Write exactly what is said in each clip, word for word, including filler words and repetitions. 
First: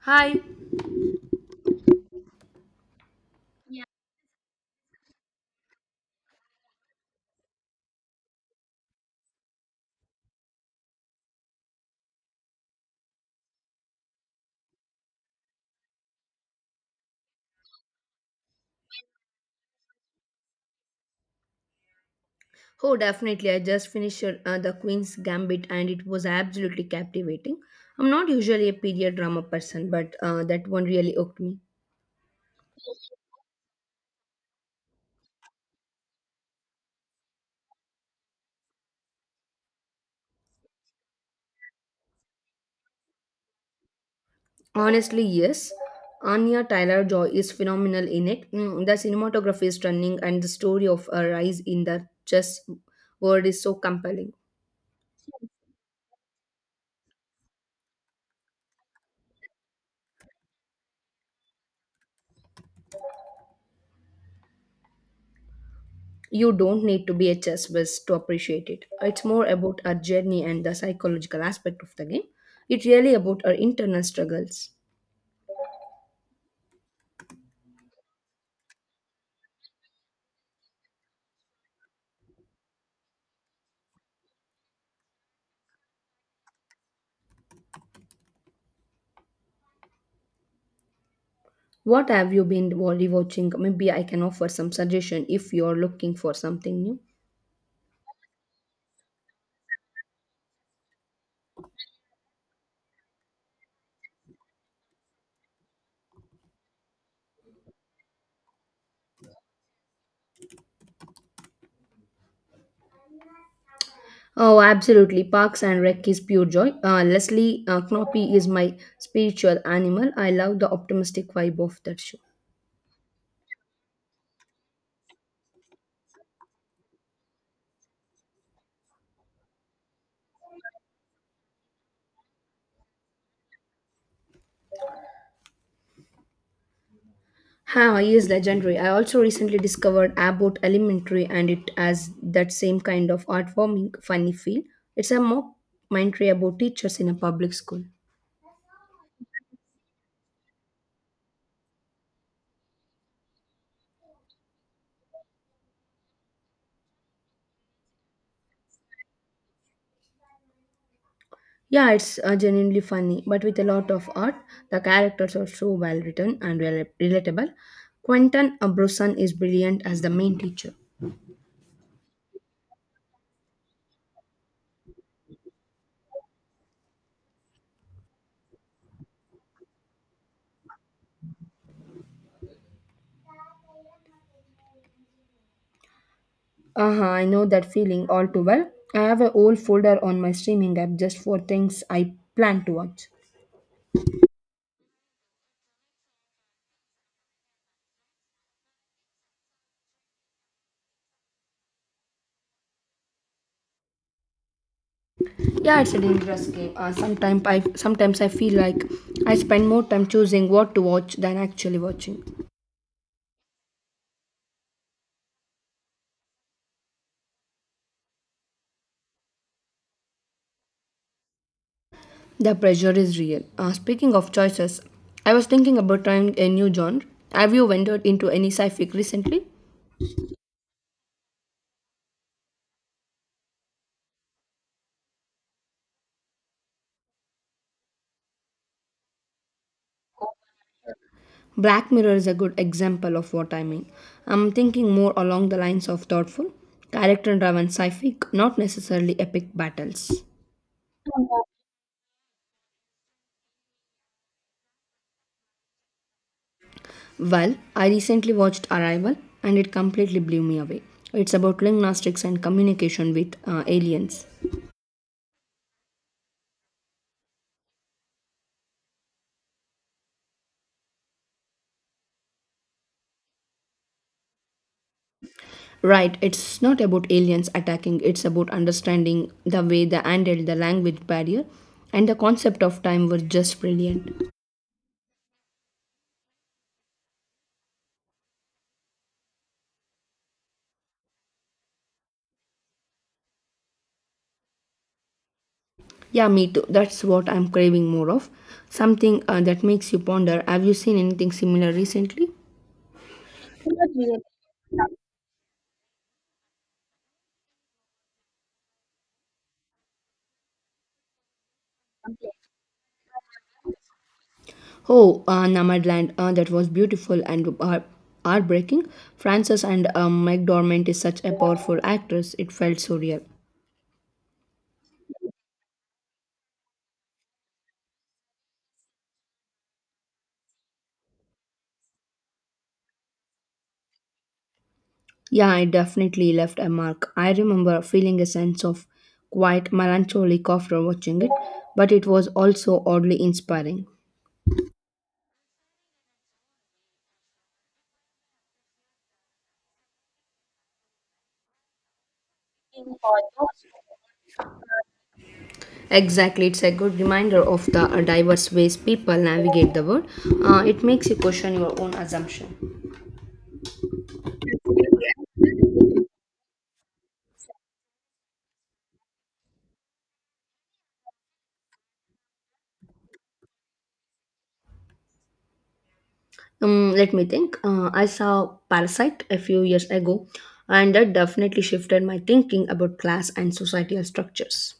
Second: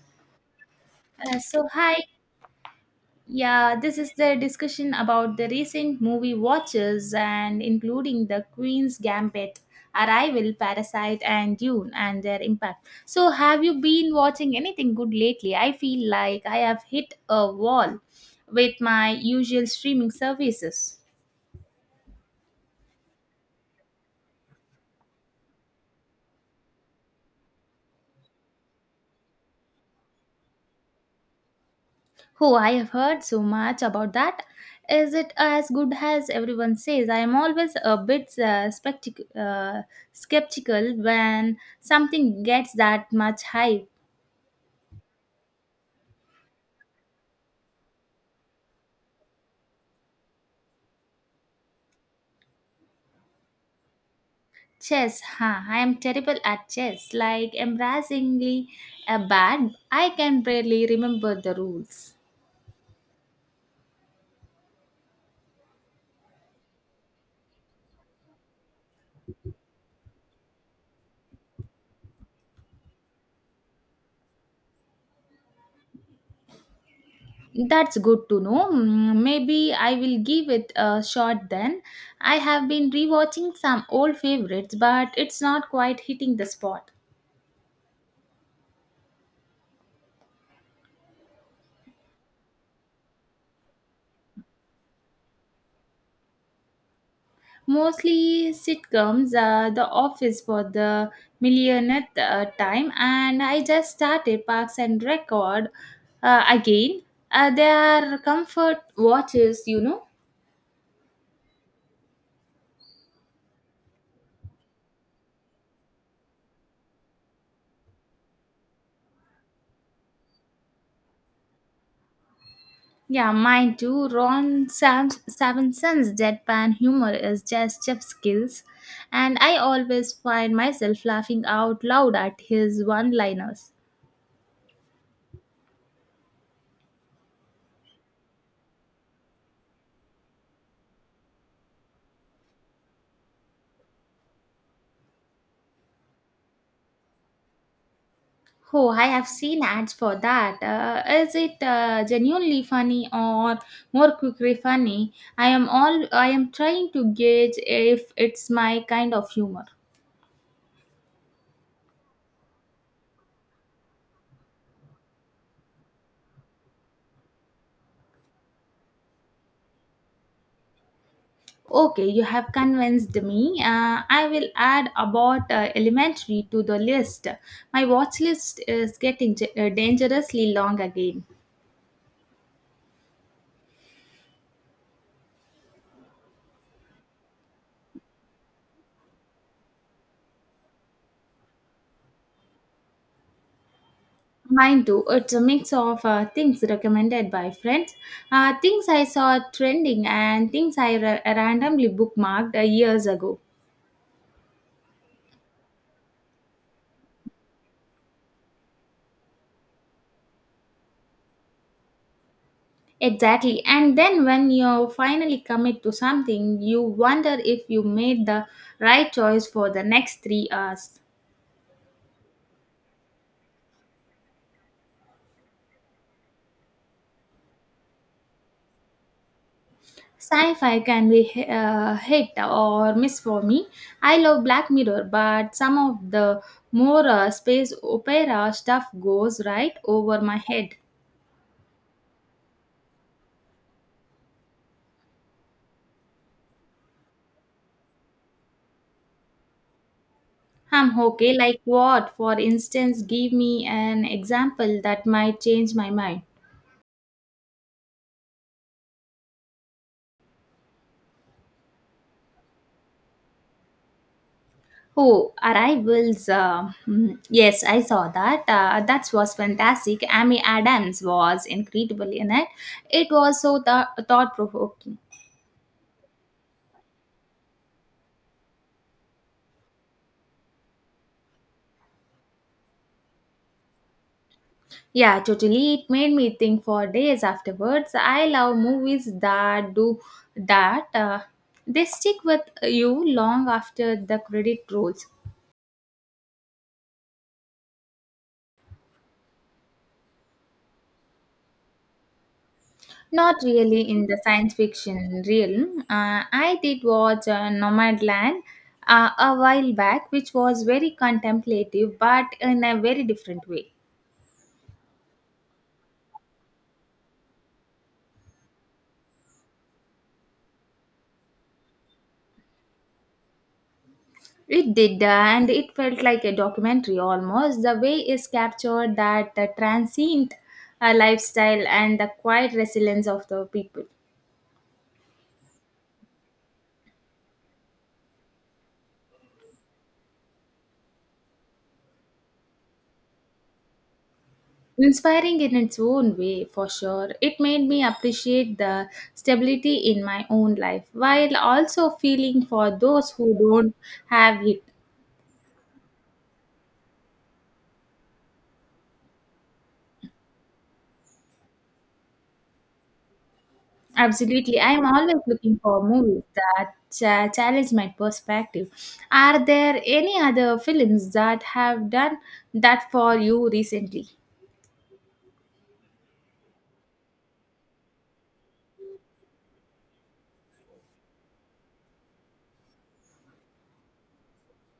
Hi. Uh, so hi, yeah this is the discussion about the recent movie watches and including the Queen's Gambit, Arrival, Parasite, and Dune, and their impact. So have you been watching anything good lately? I feel like I have hit a wall with my usual streaming services. Oh, definitely. I just finished uh, The Queen's Gambit and it was absolutely captivating. I'm not usually a period drama person, but uh, that one really hooked me. Oh, I have heard so much about that. Is it as good as everyone says? I am always a bit uh, spectic- uh, skeptical when something gets that much hype. Honestly, yes. Anya Tyler Joy is phenomenal in it. Mm, the cinematography is stunning and the story of her rise in the chess world is so compelling. Chess, huh? I am terrible at chess, like embarrassingly uh, bad. I can barely remember the rules. You don't need to be a chess whiz to appreciate it. It's more about her journey and the psychological aspect of the game. It's really about her internal struggles. That's good to know. Mm, maybe I will give it a shot then. I have been rewatching some old favorites, but it's not quite hitting the spot. What have you been wa- rewatching? Maybe I can offer some suggestion if you're looking for something new. Mostly sitcoms, uh, The Office for the millionth uh, time, and I just started Parks and Record uh, again. Uh, they are comfort watches, you know. Oh, absolutely. Parks and Rec is pure joy. Uh, Leslie uh, Knope is my spiritual animal. I love the optimistic vibe of that show. Yeah, mine too. Ron Sam- Savinson's deadpan humor is just chef skills, and I always find myself laughing out loud at his one-liners. Ha, he is legendary. I also recently discovered Abbott Elementary and it has that same kind of heartwarming, funny feel. It's a mock commentary about teachers in a public school. Oh, I have seen ads for that. Uh, is it uh, genuinely funny or more quickly funny? I am all I am trying to gauge if it's my kind of humor. Yeah, it's uh, genuinely funny, but with a lot of art. The characters are so well written and rela- relatable. Quentin Abrosan is brilliant as the main teacher. Okay, you have convinced me. Uh, I will add about uh, elementary to the list. My watch list is getting ge- uh, dangerously long again. Uh-huh, I know that feeling all too well. I have a whole folder on my streaming app just for things I plan to watch. Mine too. It's a mix of uh, things recommended by friends, uh, things I saw trending, and things I ra- randomly bookmarked uh, years ago. Yeah, it's a dangerous game. Uh, sometimes I sometimes I feel like I spend more time choosing what to watch than actually watching. Exactly. And then when you finally commit to something, you wonder if you made the right choice for the next three hours. The pressure is real. Uh, speaking of choices, I was thinking about trying a new genre. Have you ventured into any sci fi recently? Sci fi can be h- uh, hit or miss for me. I love Black Mirror, but some of the more uh, space opera stuff goes right over my head. Black Mirror is a good example of what I mean. I'm thinking more along the lines of thoughtful, character driven sci fi not necessarily epic battles. I'm okay. Like what? For instance, give me an example that might change my mind. Well, I recently watched Arrival and it completely blew me away. It's about linguistics and communication with uh, aliens. Oh, Arrivals. Uh, mm, yes, I saw that. Uh, that was fantastic. Amy Adams was incredible in it. It was so th- thought provoking. Right, it's not about aliens attacking, it's about understanding the way they handled the language barrier and the concept of time was just brilliant. Yeah, totally. It made me think for days afterwards. I love movies that do that. Uh, they stick with you long after the credit rolls. Yeah, me too. That's what I'm craving more of. Something uh, that makes you ponder have you seen anything similar recently? Not really in the science fiction realm. Uh, I did watch uh, Nomadland uh, a while back, which was very contemplative but in a very different way. Oh, uh, Nomadland, uh, that was beautiful and uh, heartbreaking. Frances and uh, McDormand is such a powerful actress, it felt so real. It did, uh, and it felt like a documentary almost. The way is captured that uh, transient uh, lifestyle and the quiet resilience of the people. Yeah, I definitely left a mark. I remember feeling a sense of quite melancholic after watching it, but it was also oddly inspiring. Inspiring in its own way, for sure. It made me appreciate the stability in my own life while also feeling for those who don't have it. Exactly, it's a good reminder of the uh, diverse ways people navigate the world. Uh, it makes you question your own assumption. Absolutely. I'm always looking for movies that uh, challenge my perspective. Are there any other films that have done that for you recently? Um, let me think. Uh, I saw Parasite a few years ago, and that definitely shifted my thinking about class and societal structures.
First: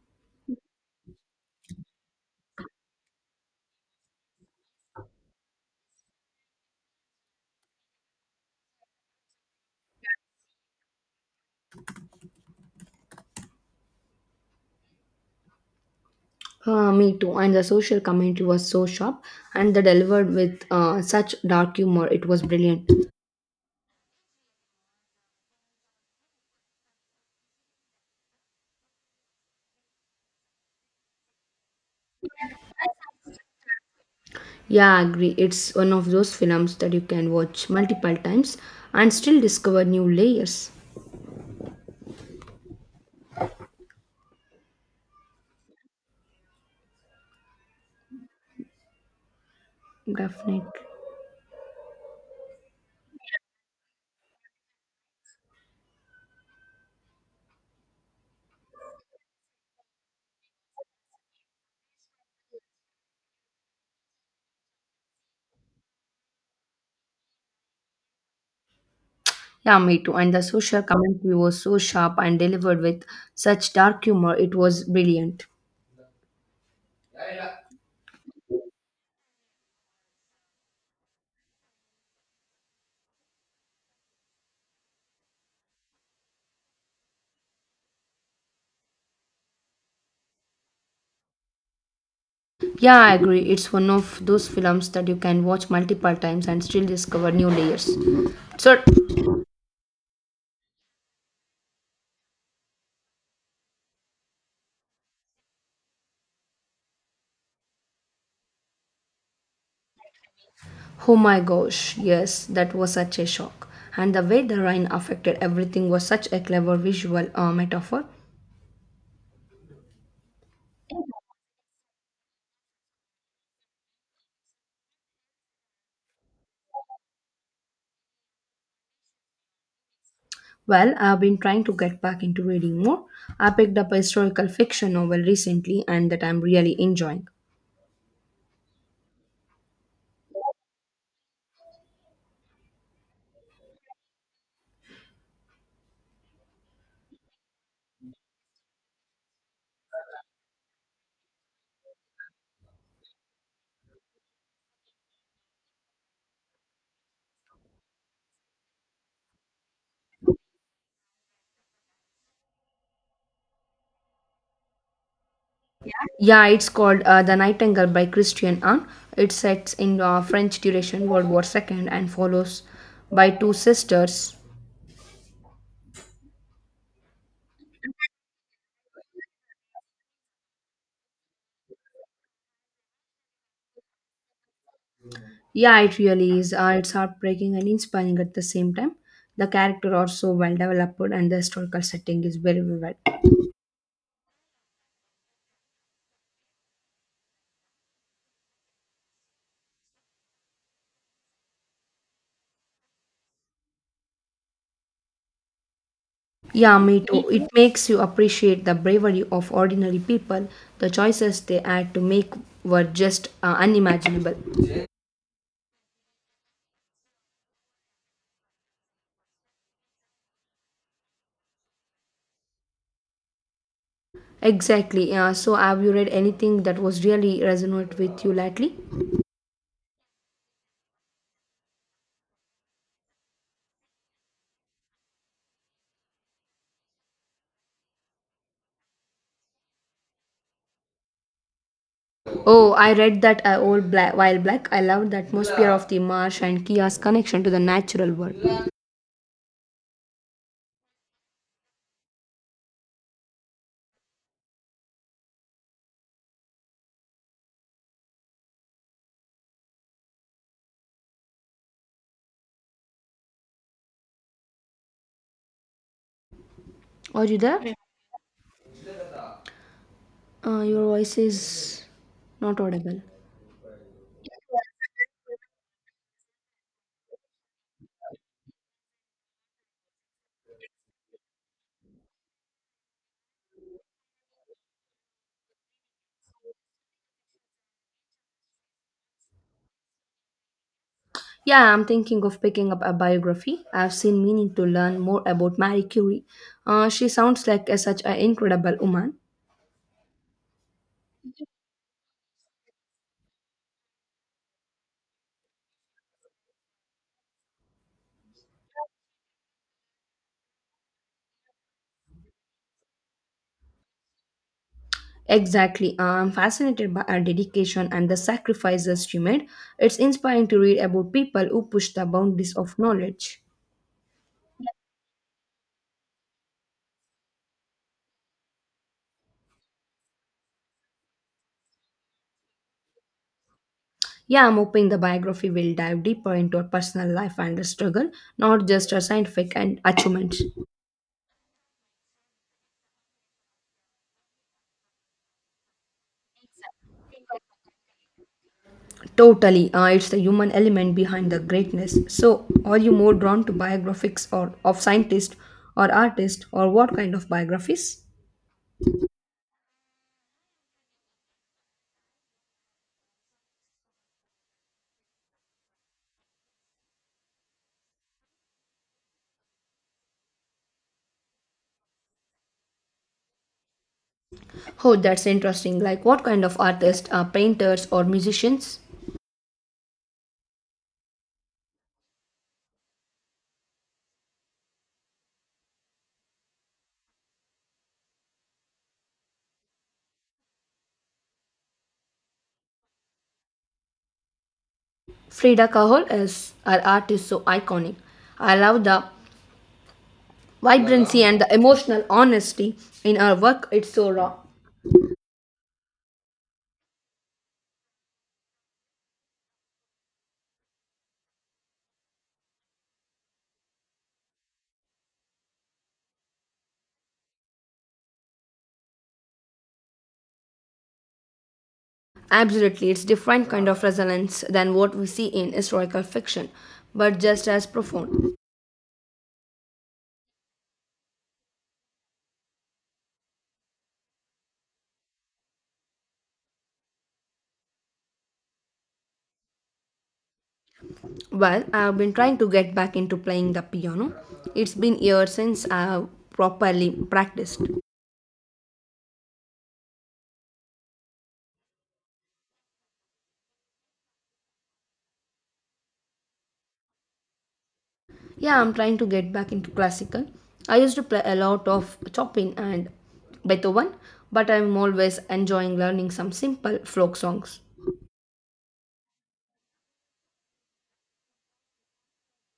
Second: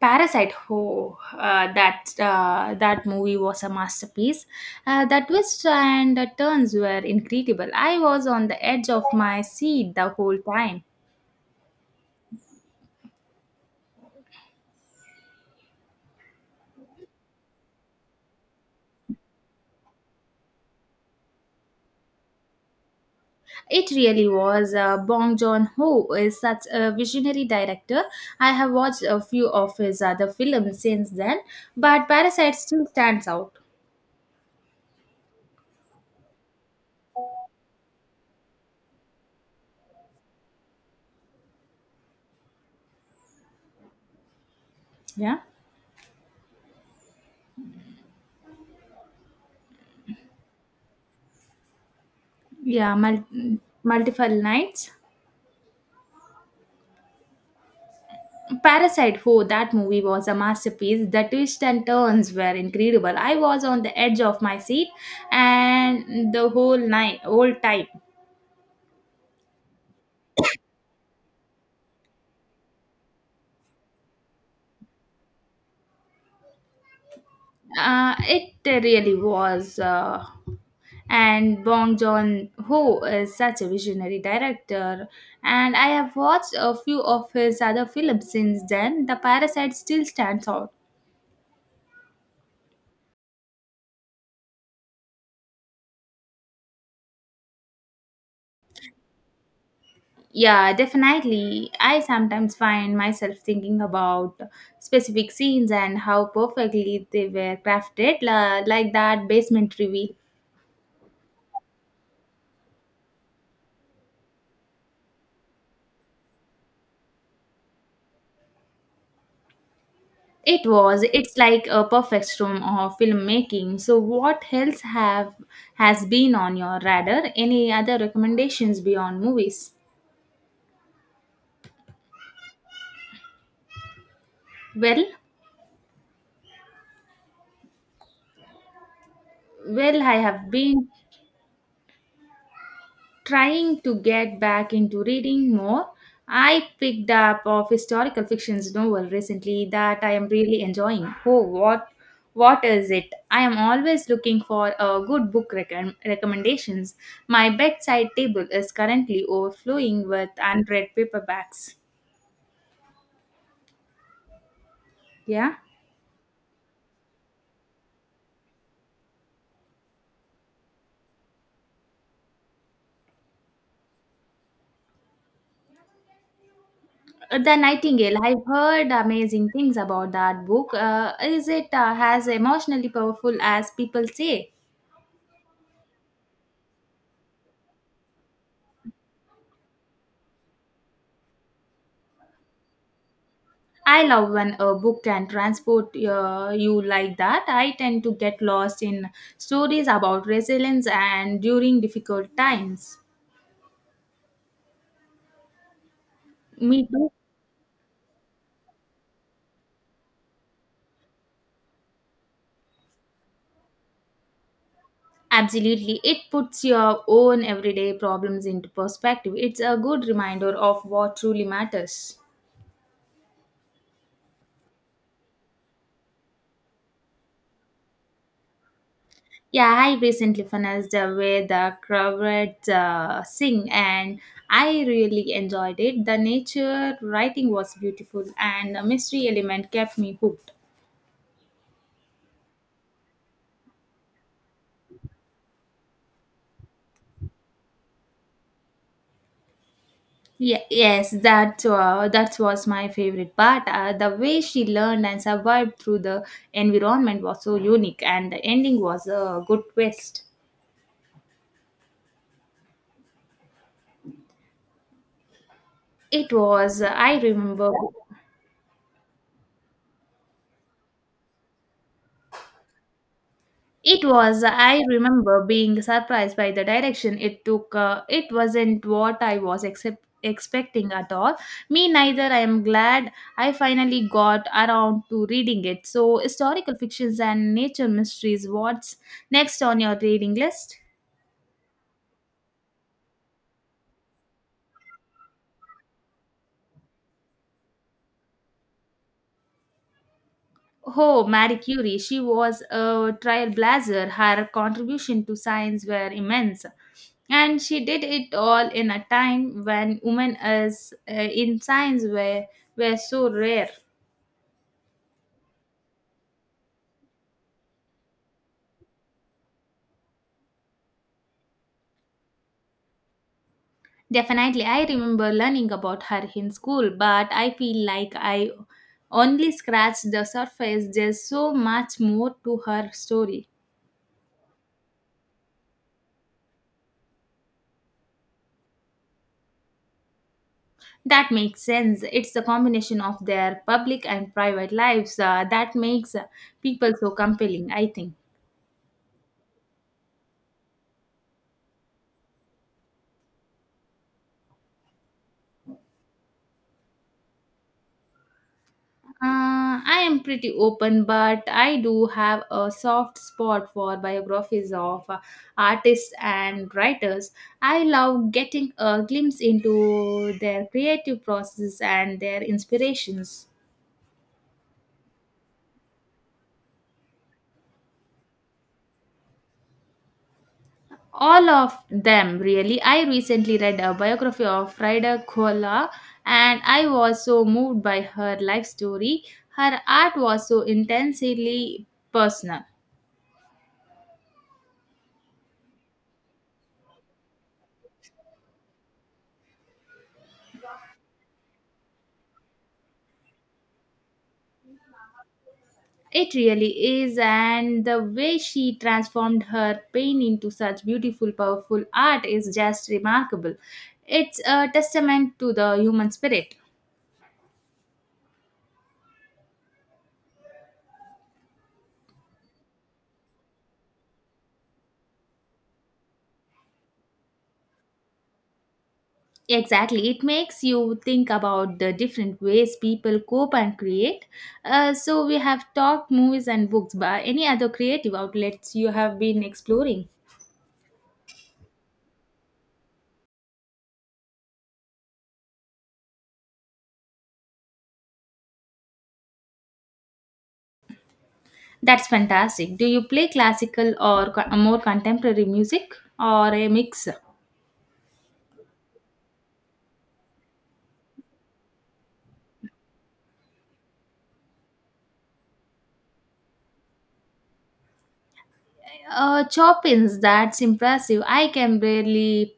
Parasite, oh, uh, that uh, that movie was a masterpiece. Uh, the twists and the turns were incredible. I was on the edge of my seat the whole time. Uh, me too. And the social commentary was so sharp and they delivered with uh, such dark humor. It was brilliant. It really was. Uh, Bong Joon Ho is such a visionary director. I have watched a few of his other films since then, but Parasite still stands out. Yeah, I agree. It's one of those films that you can watch multiple times and still discover new layers. Yeah, Definitely. yeah, mul- multiple nights. Parasite, oh, that movie was a masterpiece. The twists and turns were incredible. I was on the edge of my seat and the whole night, whole time. Yeah, me too. And the social commentary was so sharp and delivered with such dark humor. It was brilliant. Uh, it really was. Uh, and Bong Joon Ho is such a visionary director, and I have watched a few of his other films since then. The Parasite still stands out. Yeah, I agree. It's one of those films that you can watch multiple times and still discover new layers. So, Yeah, definitely. I sometimes find myself thinking about specific scenes and how perfectly they were crafted, la- like that basement reveal. oh my gosh, yes, that was such a shock. And the way the rain affected everything was such a clever visual uh, metaphor. It was. It's like a perfect storm of filmmaking. So, what else have has been on your radar? Any other recommendations beyond movies? Well, I've been trying to get back into reading more. I picked up a historical fiction Well, novel recently and that I'm really enjoying. well, I have been trying to get back into reading more. I picked up of historical fiction's novel recently that I am really enjoying. Oh, what what is it? I am always looking for a good book recom- recommendations. My bedside table is currently overflowing with unread paperbacks. Yeah. Yeah, it's called uh, The Nightingale by Christian Anne. It sets in uh, French duration World War two and follows by two sisters. Uh, The Nightingale. I've heard amazing things about that book. Uh, is it uh, as emotionally powerful as people say? Yeah, it really is. Uh, it's heartbreaking and inspiring at the same time. The character are so well developed, and the historical setting is very well. I love when a book can transport uh, you like that. I tend to get lost in stories about resilience and during difficult times. Yeah, Me me too. too. It makes you appreciate the bravery of ordinary people. The choices they had to make were just uh, unimaginable. Absolutely. It puts your own everyday problems into perspective. It's a good reminder of what truly matters. Exactly. Yeah. So, have you read anything that was really resonant with you lately? Yeah, I recently finished uh, with uh, Kravrat uh, Singh and I really enjoyed it. The nature writing was beautiful and the mystery element kept me hooked. Oh, I read that uh, old black while black. I loved the atmosphere of the marsh and Kia's connection to the natural world. Yeah, yes, that uh, that was my favorite part. Uh, the way she learned and survived through the environment was so unique, and the ending was a good twist. It was. I Are you remember. there? Uh, your voice is not audible. It was. I remember being surprised by the direction it took. Uh, it wasn't what I was except expecting at all. Me neither. I am glad I finally got around to reading it. So, historical fictions and nature mysteries. What's next on your reading list? Yeah, I'm thinking of picking up a biography. I've seen meaning to learn more about Marie Curie. Uh, she sounds like a, such an incredible woman. Oh, Marie Curie, she was a trailblazer. Her contribution to science were immense. And she did it all in a time when women as, uh, in science were, were so rare. Exactly. Uh, I'm fascinated by her dedication and the sacrifices she made. It's inspiring to read about people who push the boundaries of knowledge. Definitely, I remember learning about her in school, but I feel like I only scratched the surface. There's so much more to her story. Yeah, I'm hoping the biography will dive deeper into her personal life and her struggle, not just her scientific and achievements. That makes sense. It's the combination of their public and private lives uh, that makes uh, people so compelling, I think. Totally, uh, it's the human element behind the greatness. So, are you more drawn to biographies or of scientists or artists or what kind of biographies? Uh, I am pretty open, but I do have a soft spot for biographies of uh, artists and writers. I love getting a glimpse into their creative process and their inspirations. Oh, that's interesting. Like what kind of artists are painters or musicians? All of them, really. I recently read a biography of Frida Kahlo, and I was so moved by her life story. Her art was so intensely personal. Frida Kahlo is her art is so iconic. I love the vibrancy and the emotional honesty in her work. It's so raw. It really is, and the way she transformed her pain into such beautiful powerful art is just remarkable. It's a testament to the human spirit. Absolutely, it's different kind of resonance than what we see in historical fiction, but just as profound. Exactly. It makes you think about the different ways people cope and create. Uh, so, we have talked movies and books, but any other creative outlets you have been exploring? Well, I've been trying to get back into playing the piano. It's been years since I've properly practiced. That's fantastic. Do you play classical or co- uh, more contemporary music or a mix? Yeah, I'm trying to get back into classical. I used to play a lot of Chopin and Beethoven, but I'm always enjoying learning some simple folk songs. Uh, Chopin's, that's impressive. I can barely.